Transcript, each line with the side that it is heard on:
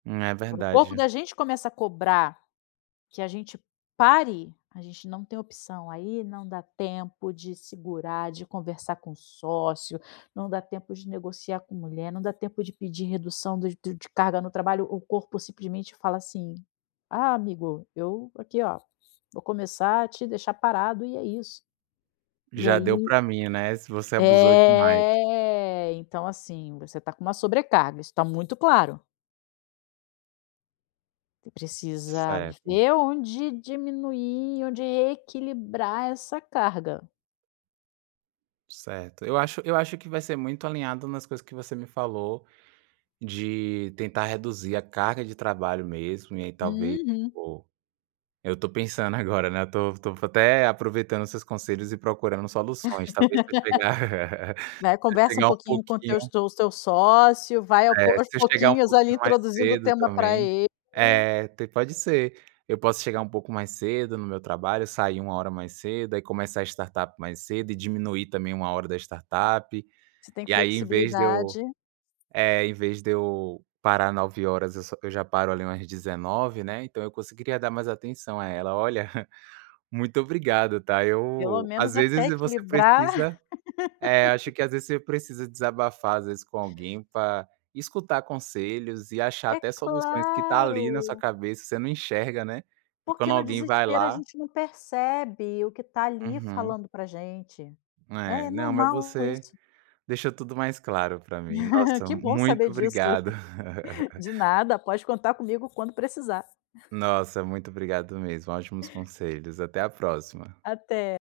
right: É
left: Quando o corpo
right: verdade.
left: da gente, começa a cobrar, que a gente pare, a gente não tem opção. Aí não dá tempo de segurar, de conversar com o sócio, não dá tempo de negociar com mulher, não dá tempo de pedir redução, do do de carga no trabalho. O corpo simplesmente fala, assim: "Ah, amigo, eu aqui ó, vou começar a te deixar parado", e é isso. E
right: Já deu
left: aí,
right: para mim, né, se você abusou demais.
left: é, então, assim, você tá com uma sobrecarga, isso está muito claro. Você precisa
right: Certo.
left: ver, onde diminuir, onde equilibrar essa carga.
right: Certo. Eu acho eu acho, que vai ser muito alinhado, nas coisas que você me falou, de tentar reduzir a carga de trabalho mesmo, e ai talvez,
left: Uhum.
right: o eu to pensando agora, estou estou até, aproveitando os seus conselhos e procurando soluções. Talvez, se eu chegar
left: Vai
right: se eu
left: conversa um
right: chegar um
left: pouquinho, com o teus
right: pouquinho.
left: teu seu sócio, vai ao
right: É
left: po aos
right: se eu chegar um
left: pouquinhos ali,
right: pouquinho mais
left: introduzindo o
right: cedo,
left: tema pra
right: também,
left: ele.
right: é te pode ser. Eu posso chegar, um pouco mais cedo no meu trabalho, sair uma hora mais cedo, aí começar a startup mais cedo, e diminuir também, uma hora da startup.
left: Se tem
right: E aí, em vez de eu,
left: flexibilidade.
right: eh, em vez de eu parar 21hrs, eu só eu já paro ali umas 19hrs, né, então, eu conseguiria dar mais atenção a ela. Olha, muito obrigado, tá?
left: Pelo
right: Eu às
left: menos até
right: vezes você
left: equilibrar.
right: precisa eh, acho que às vezes você precisa desabafar, às vezes com alguém, pra escutar conselhos e achar
left: É
right: até soluções, que está ali na sua
left: claro.
right: cabeça, você não enxerga, né? E
left: Porque
right: quando
left: no
right: alguém vai
left: desespero, a
right: lá
left: gente não percebe, o que tá ali,
right: Uhum.
left: falando pra gente.
right: É
left: É
right: não, mas
left: normal
right: você
left: isso.
right: deixou tudo mais claro pra mim. Nossa,
left: Que bom saber
right: muito
left: disso.
right: obrigado.
left: De nada, pode contar comigo quando precisar.
right: Nossa, muito obrigado mesmo, ótimos conselhos. Até a próxima.
left: Até.